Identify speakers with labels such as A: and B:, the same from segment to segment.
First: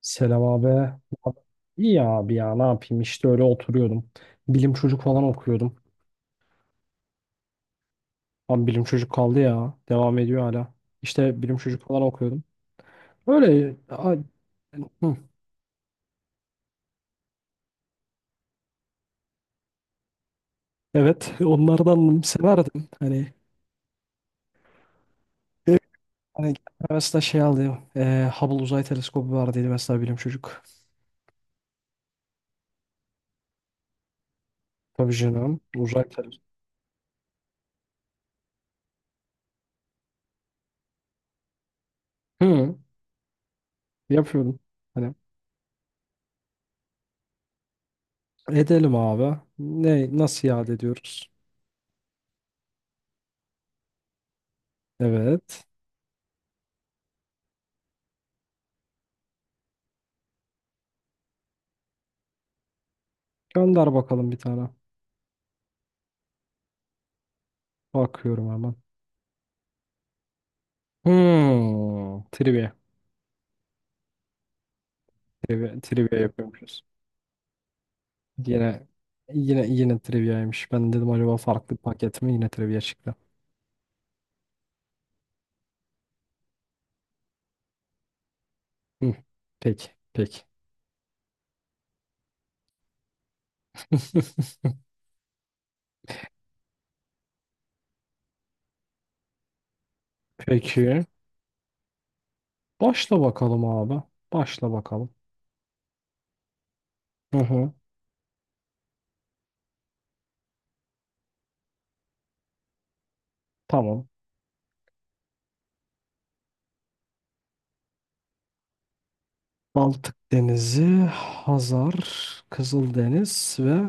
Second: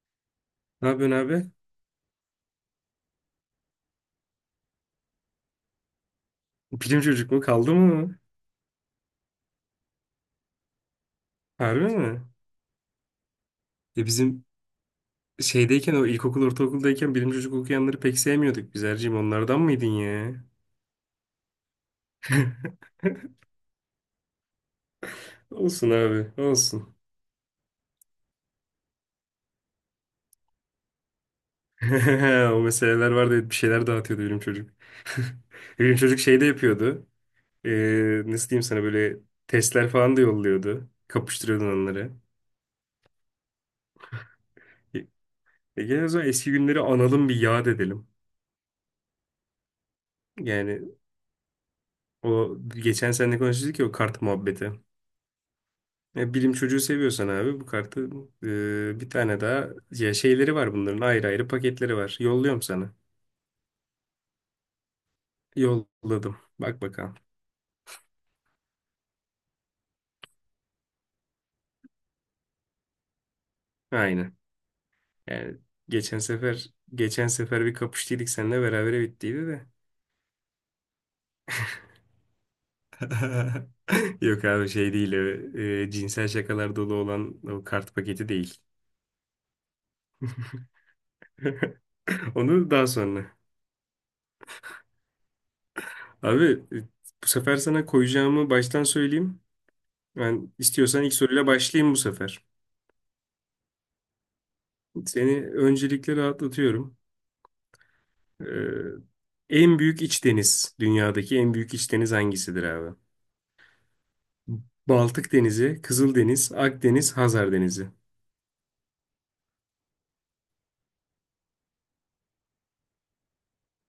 A: Selam
B: Ne
A: abi.
B: yapıyorsun abi?
A: İyi ya abi ya ne yapayım işte öyle oturuyordum. Bilim çocuk falan okuyordum.
B: Bilim çocuk mu? Kaldı mı?
A: Abi bilim çocuk kaldı ya. Devam ediyor hala. İşte bilim çocuk
B: Harbi
A: falan
B: mi?
A: okuyordum. Öyle
B: Ya bizim
A: hı.
B: şeydeyken o ilkokul ortaokuldayken bilim çocuk okuyanları pek sevmiyorduk biz Erciğim. Onlardan mıydın ya?
A: Evet onlardan severdim. Hani
B: Olsun abi
A: hani
B: olsun.
A: mesela şey aldı. Hubble Uzay Teleskobu vardıydı mesela bilim çocuk.
B: O meseleler vardı evet, bir şeyler dağıtıyordu bilim çocuk.
A: Tabii canım.
B: Bilim
A: Uzay
B: çocuk şey
A: teleskobu.
B: de yapıyordu. Nasıl diyeyim sana böyle testler falan da yolluyordu. Kapıştırıyordun onları.
A: Hı, yapıyordum.
B: E,
A: Hani
B: gel o zaman eski günleri analım bir yad edelim.
A: edelim abi. Nasıl iade
B: Yani
A: ediyoruz?
B: o geçen seninle konuştuk ya o kart muhabbeti.
A: Evet.
B: Ya bilim çocuğu seviyorsan abi bu kartı bir tane daha ya şeyleri var bunların ayrı ayrı paketleri var. Yolluyorum sana.
A: Gönder bakalım bir tane.
B: Yolladım. Bak bakalım.
A: Bakıyorum hemen. Hmm, trivia.
B: Aynen. Yani
A: Trivia, trivia
B: geçen sefer
A: yapıyormuşuz.
B: geçen sefer bir kapıştıydık seninle
A: Yine
B: beraber bittiydi de.
A: yine yine triviaymış. Ben dedim acaba farklı bir paket mi? Yine trivia çıktı.
B: Yok abi şey değil o, cinsel şakalar dolu olan o kart paketi değil.
A: Hı, peki, peki.
B: Onu daha sonra. Abi e, bu sefer sana koyacağımı baştan söyleyeyim. Ben
A: Peki.
B: istiyorsan ilk soruyla başlayayım bu sefer.
A: Başla bakalım abi. Başla bakalım.
B: Seni öncelikle rahatlatıyorum.
A: Hı hı.
B: Ee, en büyük iç deniz, dünyadaki en büyük iç deniz hangisidir abi?
A: Tamam.
B: Baltık Denizi, Kızıldeniz, Akdeniz, Hazar Denizi.
A: Baltık Denizi, Hazar, Kızıldeniz ve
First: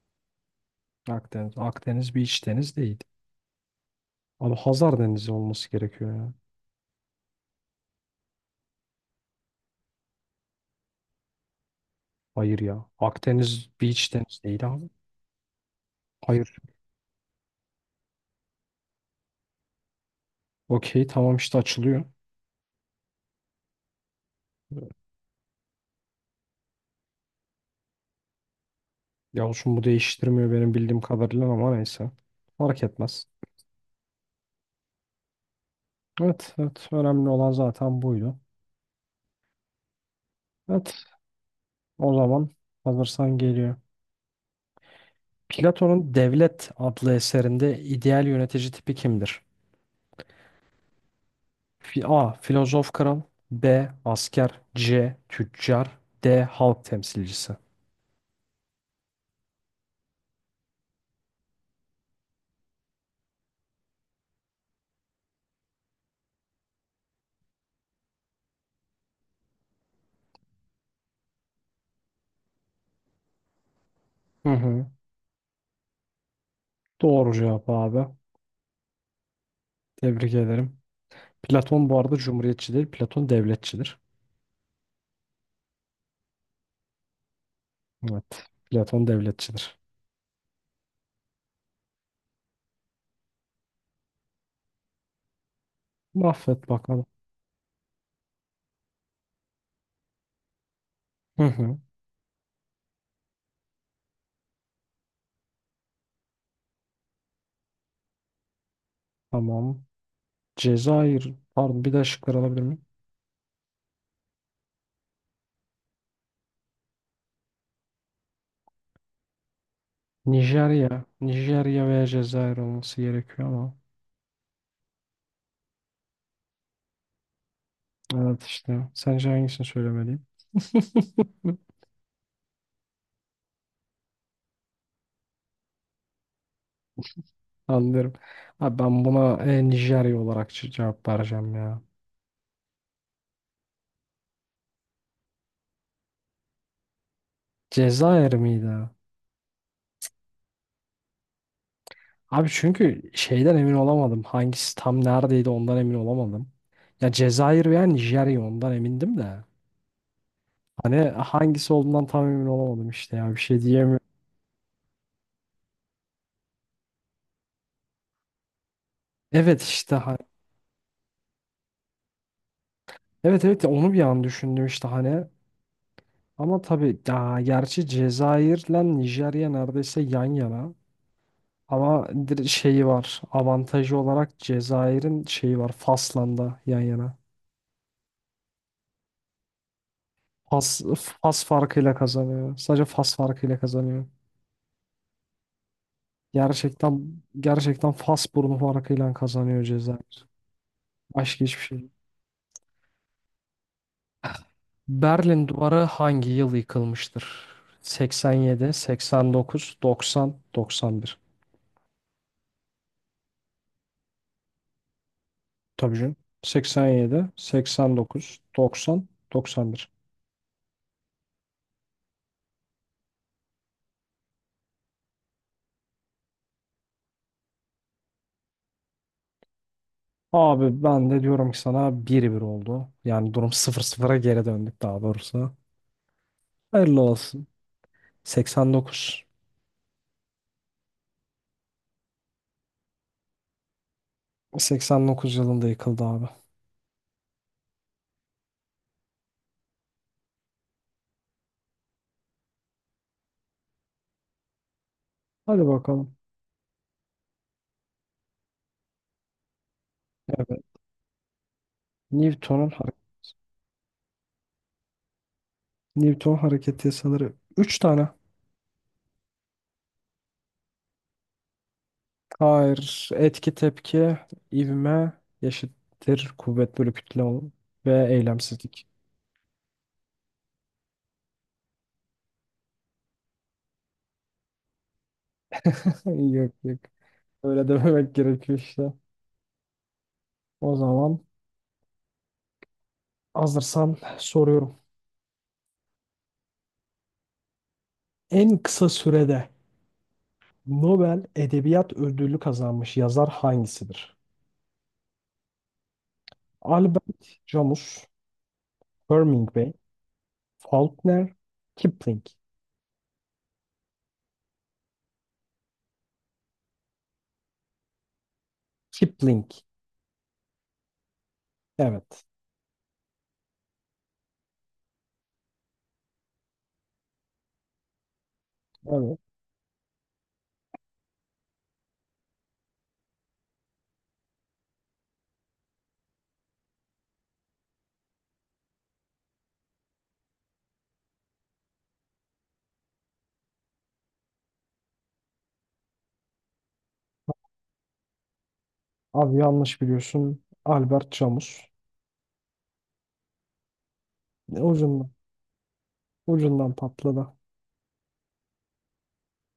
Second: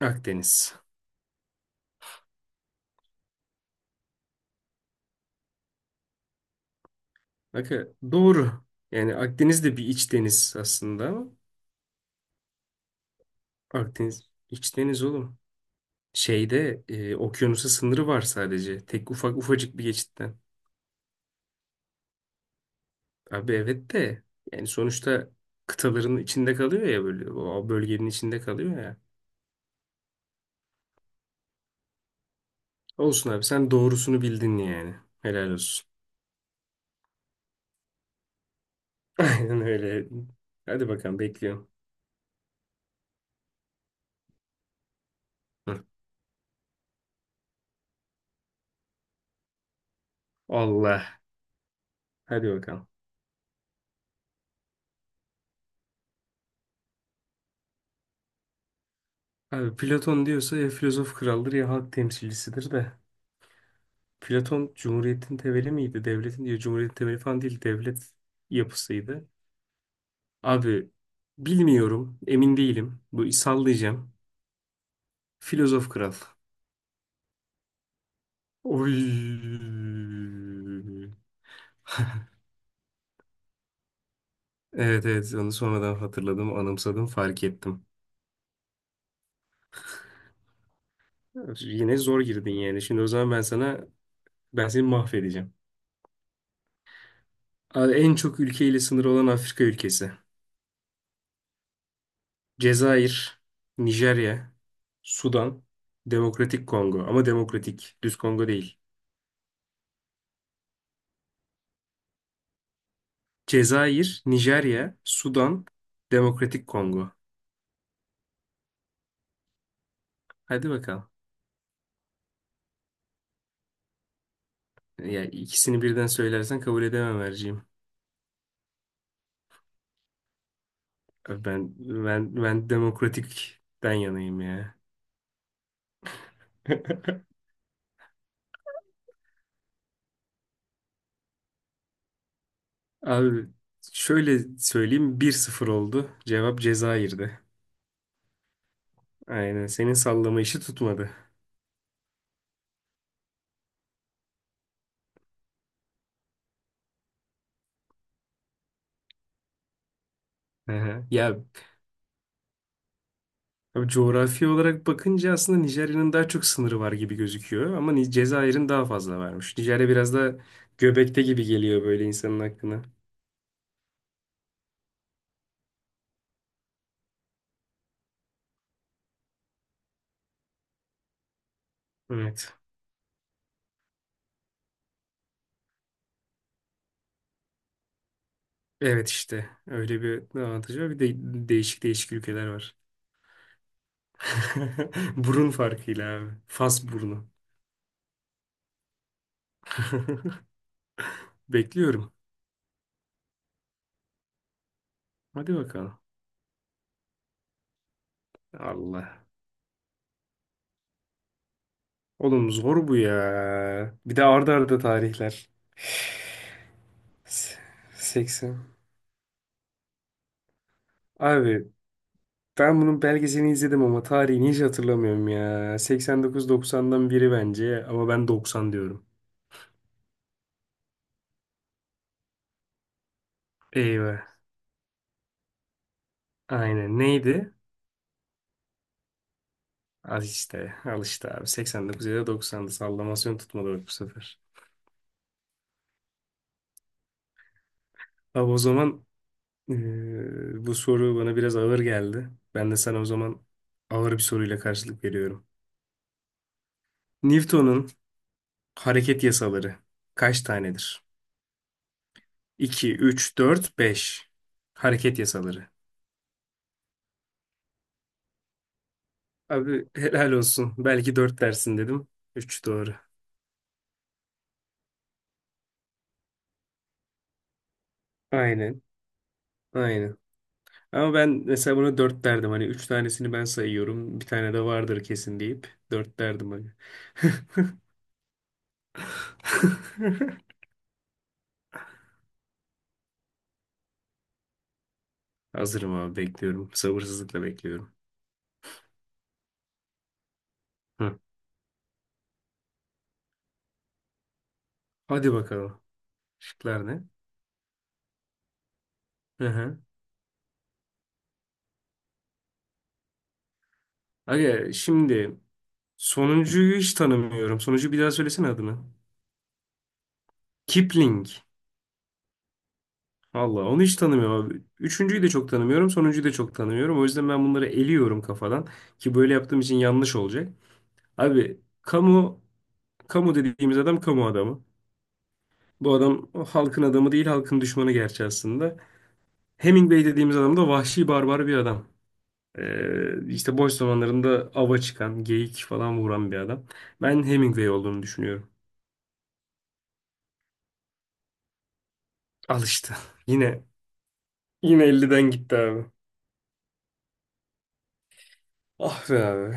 B: Akdeniz.
A: Akdeniz. Akdeniz bir iç deniz değil. Abi Hazar Denizi olması gerekiyor ya.
B: Bakın doğru. Yani Akdeniz de bir iç deniz aslında ama
A: Hayır ya. Akdeniz bir iç
B: Akdeniz
A: deniz değil
B: iç
A: abi.
B: deniz oğlum.
A: Hayır.
B: Şeyde okyanusa sınırı var sadece. Tek ufak ufacık bir geçitten.
A: Okey tamam işte açılıyor.
B: Abi evet de yani sonuçta kıtaların içinde kalıyor ya böyle o bölgenin içinde kalıyor ya.
A: Ya olsun bu değiştirmiyor benim bildiğim kadarıyla ama neyse. Fark etmez.
B: Olsun abi sen doğrusunu bildin yani. Helal olsun.
A: Evet, evet. Önemli olan zaten buydu.
B: Aynen öyle. Hadi
A: Evet,
B: bakalım bekliyorum.
A: o zaman hazırsan geliyor.
B: Hı.
A: Platon'un Devlet adlı eserinde ideal yönetici tipi kimdir?
B: Allah.
A: A.
B: Hadi bakalım.
A: Filozof kral. B. Asker. C. Tüccar. D. Halk temsilcisi.
B: Abi Platon diyorsa ya filozof kraldır ya halk temsilcisidir de. Platon cumhuriyetin temeli miydi? Devletin diyor cumhuriyetin temeli falan değil. Devlet yapısıydı. Abi bilmiyorum. Emin değilim. Bu sallayacağım.
A: Hı hı.
B: Filozof kral.
A: Doğru cevap abi.
B: Oy.
A: Tebrik ederim. Platon bu arada cumhuriyetçi değil, Platon devletçidir.
B: Evet evet onu sonradan hatırladım, anımsadım, fark ettim.
A: Evet, Platon devletçidir.
B: Yine zor girdin yani. Şimdi o zaman ben seni mahvedeceğim.
A: Mahvet bakalım.
B: Abi en çok ülkeyle sınırı olan Afrika ülkesi.
A: Hı hı.
B: Cezayir, Nijerya, Sudan, Demokratik Kongo. Ama demokratik, düz Kongo değil.
A: Tamam. Cezayir. Pardon bir daha şıkları alabilir miyim?
B: Cezayir, Nijerya, Sudan, Demokratik Kongo. Hadi
A: Nijerya.
B: bakalım.
A: Nijerya veya Cezayir olması gerekiyor ama.
B: Ya ikisini birden söylersen kabul edemem Erciğim.
A: Evet işte. Sence hangisini söylemeliyim?
B: Abi Ben demokratikten yanayım ya.
A: Anlıyorum. Abi ben buna Nijerya olarak cevap vereceğim ya.
B: Abi şöyle söyleyeyim 1-0 oldu. Cevap Cezayir'di.
A: Cezayir miydi?
B: Aynen senin sallama işi tutmadı.
A: Abi çünkü şeyden emin olamadım. Hangisi tam neredeydi ondan emin olamadım. Ya Cezayir veya Nijerya ondan emindim de.
B: Hı
A: Hani
B: hı. Ya
A: hangisi olduğundan tam emin olamadım işte ya bir şey
B: abi
A: diyemiyorum.
B: coğrafi olarak bakınca aslında Nijerya'nın daha çok sınırı var gibi gözüküyor. Ama Cezayir'in daha fazla varmış.
A: Evet
B: Nijerya
A: işte.
B: biraz da göbekte gibi geliyor böyle insanın aklına.
A: Evet, evet, ya onu bir an düşündüm işte hani. Ama tabii ya gerçi Cezayir'le Nijerya neredeyse yan yana. Ama
B: Evet.
A: şeyi var. Avantajı olarak Cezayir'in şeyi var. Fas'la da yan yana.
B: Evet işte. Öyle bir avantajı
A: Fas,
B: var. Bir de
A: Fas
B: değişik
A: farkıyla
B: değişik ülkeler
A: kazanıyor.
B: var.
A: Sadece Fas farkıyla kazanıyor.
B: Burun farkıyla abi. Fas
A: Gerçekten
B: burnu.
A: gerçekten Fas burnu farkıyla kazanıyor Cezayir. Başka hiçbir şey değil.
B: Bekliyorum.
A: Berlin
B: Hadi
A: Duvarı
B: bakalım.
A: hangi yıl yıkılmıştır? 87,
B: Allah.
A: 89, 90, 91.
B: Oğlum zor bu ya. Bir de arda arda tarihler.
A: Tabii canım. 87, 89,
B: 80.
A: 90, 91.
B: Abi ben bunun belgeselini izledim ama tarihini hiç hatırlamıyorum ya. 89-90'dan biri bence ama ben 90 diyorum.
A: Abi ben de diyorum ki sana 1 bir oldu. Yani durum sıfır sıfıra
B: Eyvah.
A: geri döndük daha doğrusu.
B: Aynen.
A: Hayırlı olsun.
B: Neydi?
A: 89.
B: Al işte. Al işte abi. 89 ya da 90'dı. Sallamasyon tutmadı bak bu sefer.
A: 89 yılında yıkıldı abi.
B: Abi o zaman eee, bu soru bana biraz ağır geldi. Ben de sana o zaman ağır bir soruyla karşılık veriyorum.
A: Hadi bakalım.
B: Newton'un hareket yasaları kaç
A: Evet.
B: tanedir?
A: Newton'un
B: 2,
A: hare-
B: 3, 4, 5. Hareket yasaları.
A: Newton hareket yasaları üç tane.
B: Abi helal olsun. Belki dört dersin dedim. Üç doğru.
A: Hayır. Etki tepki, ivme, eşittir kuvvet bölü kütle ve
B: Aynen.
A: eylemsizlik.
B: Aynen. Ama ben mesela buna dört derdim. Hani üç tanesini ben sayıyorum. Bir tane de vardır kesin deyip dört derdim
A: Yok
B: hani.
A: yok. Öyle dememek gerekiyor işte. O zaman hazırsan soruyorum.
B: Hazırım abi bekliyorum. Sabırsızlıkla bekliyorum.
A: En kısa sürede
B: Hı.
A: Nobel Edebiyat Ödülü kazanmış yazar hangisidir?
B: Hadi bakalım. Şıklar ne?
A: Albert Camus,
B: Hı
A: Hemingway,
B: hı.
A: Faulkner, Kipling.
B: Aga şimdi sonuncuyu hiç tanımıyorum. Sonuncu bir daha söylesene adını.
A: Kipling.
B: Kipling.
A: Evet.
B: Allah onu hiç tanımıyorum abi. Üçüncüyü de çok tanımıyorum. Sonuncuyu da çok tanımıyorum. O yüzden ben bunları eliyorum kafadan. Ki
A: Evet.
B: böyle yaptığım için yanlış olacak. Abi kamu dediğimiz adam kamu adamı. Bu adam o halkın adamı değil halkın düşmanı gerçi aslında. Hemingway dediğimiz adam da vahşi barbar bir adam. İşte boş zamanlarında ava çıkan, geyik falan vuran bir adam. Ben Hemingway olduğunu düşünüyorum.
A: Abi yanlış biliyorsun. Albert Camus.
B: Al işte. Yine
A: Ne
B: yine
A: ucundan.
B: 50'den gitti abi.
A: Ucundan patladı.
B: Ah be abi.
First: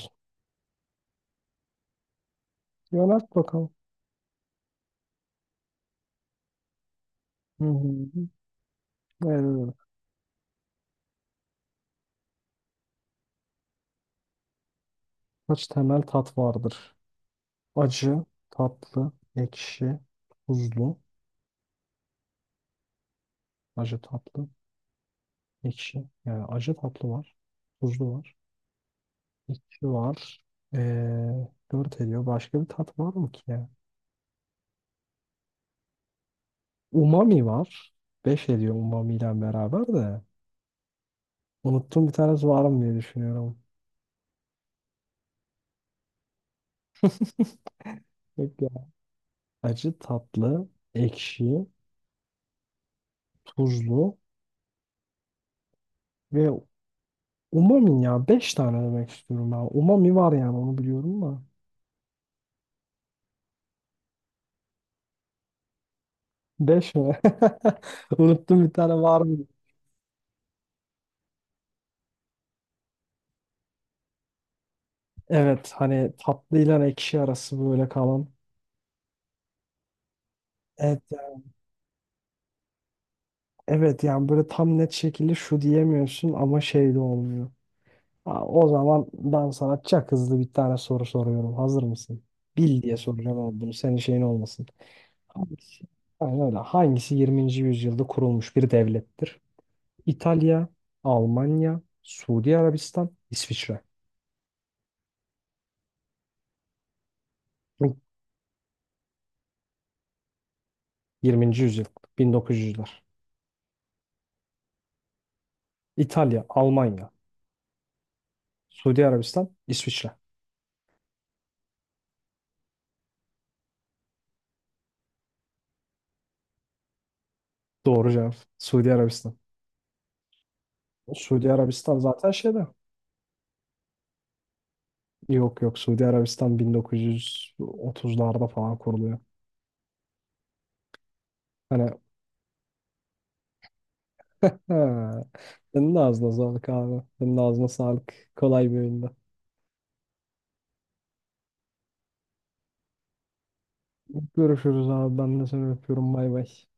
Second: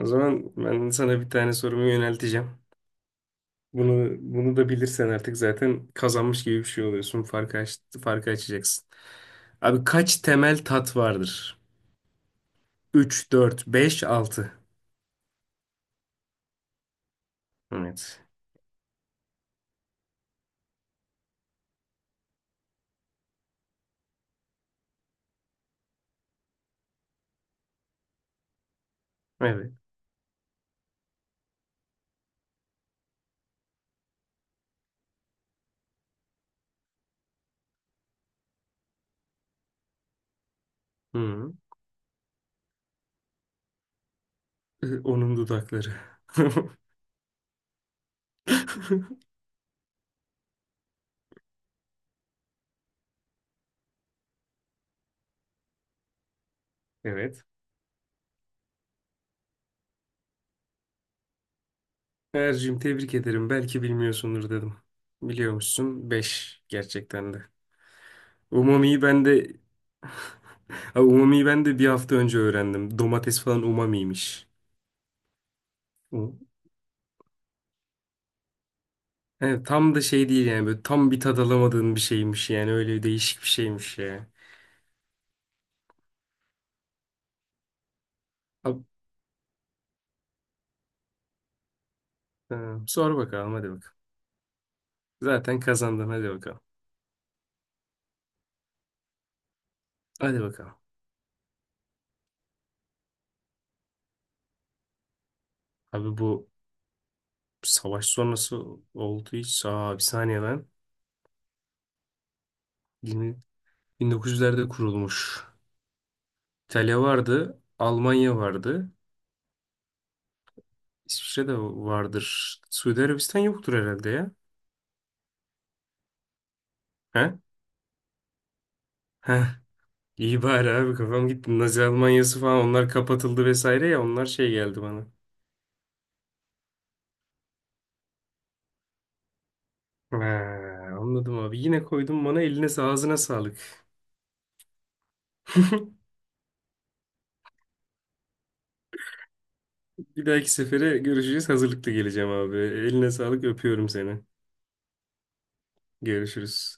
B: O zaman ben sana bir tane sorumu yönelteceğim.
A: Yönelt bakalım.
B: Bunu da bilirsen artık zaten kazanmış gibi bir şey oluyorsun. Farkı
A: Hı
B: aç,
A: hı.
B: farkı açacaksın.
A: Evet. Evet.
B: Abi kaç temel tat vardır? Üç, dört, beş, altı.
A: Kaç temel tat vardır?
B: Evet.
A: Acı, tatlı, ekşi, tuzlu. Acı, tatlı. Ekşi. Yani acı tatlı var. Tuzlu var.
B: Evet.
A: Ekşi var. 4 ediyor. Başka bir tat var mı ki ya? Umami var. Beş ediyor umami ile beraber de.
B: Hı.
A: Unuttum bir tanesi var mı diye düşünüyorum.
B: Onun dudakları.
A: Yok ya. Acı tatlı, ekşi, tuzlu ve
B: Evet.
A: umami ya. Beş tane demek istiyorum ben. Umami var yani onu biliyorum da.
B: Ercim tebrik ederim. Belki bilmiyorsundur dedim. Biliyormuşsun. Beş
A: Beş mi?
B: gerçekten de.
A: Unuttum bir tane
B: Umami'yi
A: var
B: ben
A: mı?
B: de abi umami'yi ben de bir hafta önce öğrendim. Domates falan umamiymiş.
A: Evet hani tatlı ile ekşi arası böyle kalan.
B: Evet, tam da şey değil yani böyle
A: Evet,
B: tam bir tad alamadığın bir şeymiş yani öyle değişik bir şeymiş
A: evet,
B: ya.
A: yani böyle tam net şekilde şu diyemiyorsun ama şey de olmuyor. Ha, o
B: Abi,
A: zaman ben sana çok hızlı bir tane soru soruyorum. Hazır mısın?
B: e,
A: Bil diye
B: sor
A: soracağım
B: bakalım
A: ama
B: hadi
A: bunu
B: bakalım.
A: senin şeyin olmasın.
B: Zaten
A: Hangisi?
B: kazandın hadi
A: Aynen öyle.
B: bakalım.
A: Hangisi 20. yüzyılda kurulmuş bir devlettir?
B: Hadi
A: İtalya,
B: bakalım.
A: Almanya, Suudi Arabistan, İsviçre.
B: Abi bu savaş sonrası oldu hiç. Aa bir saniye lan.
A: 20. yüzyıl, 1900'ler.
B: 20 1900'lerde kurulmuş.
A: İtalya,
B: İtalya
A: Almanya,
B: vardı, Almanya vardı,
A: Suudi Arabistan, İsviçre.
B: İsviçre de vardır. Suudi Arabistan yoktur herhalde ya. He?
A: Doğru cevap. Suudi Arabistan.
B: Heh. İyi bari abi kafam
A: Suudi
B: gitti. Nazi
A: Arabistan zaten
B: Almanyası falan
A: şeyde.
B: onlar kapatıldı vesaire ya onlar şey geldi bana.
A: Yok yok Suudi Arabistan 1930'larda falan kuruluyor.
B: He, anladım abi. Yine
A: Hani
B: koydum bana eline ağzına sağlık.
A: ha, senin de ağzına sağlık abi. Senin de ağzına sağlık. Kolay bir oyunda.
B: Bir dahaki sefere görüşeceğiz. Hazırlıklı geleceğim abi. Eline sağlık. Öpüyorum seni.
A: Görüşürüz abi. Ben de seni öpüyorum. Bay bay.
B: Görüşürüz.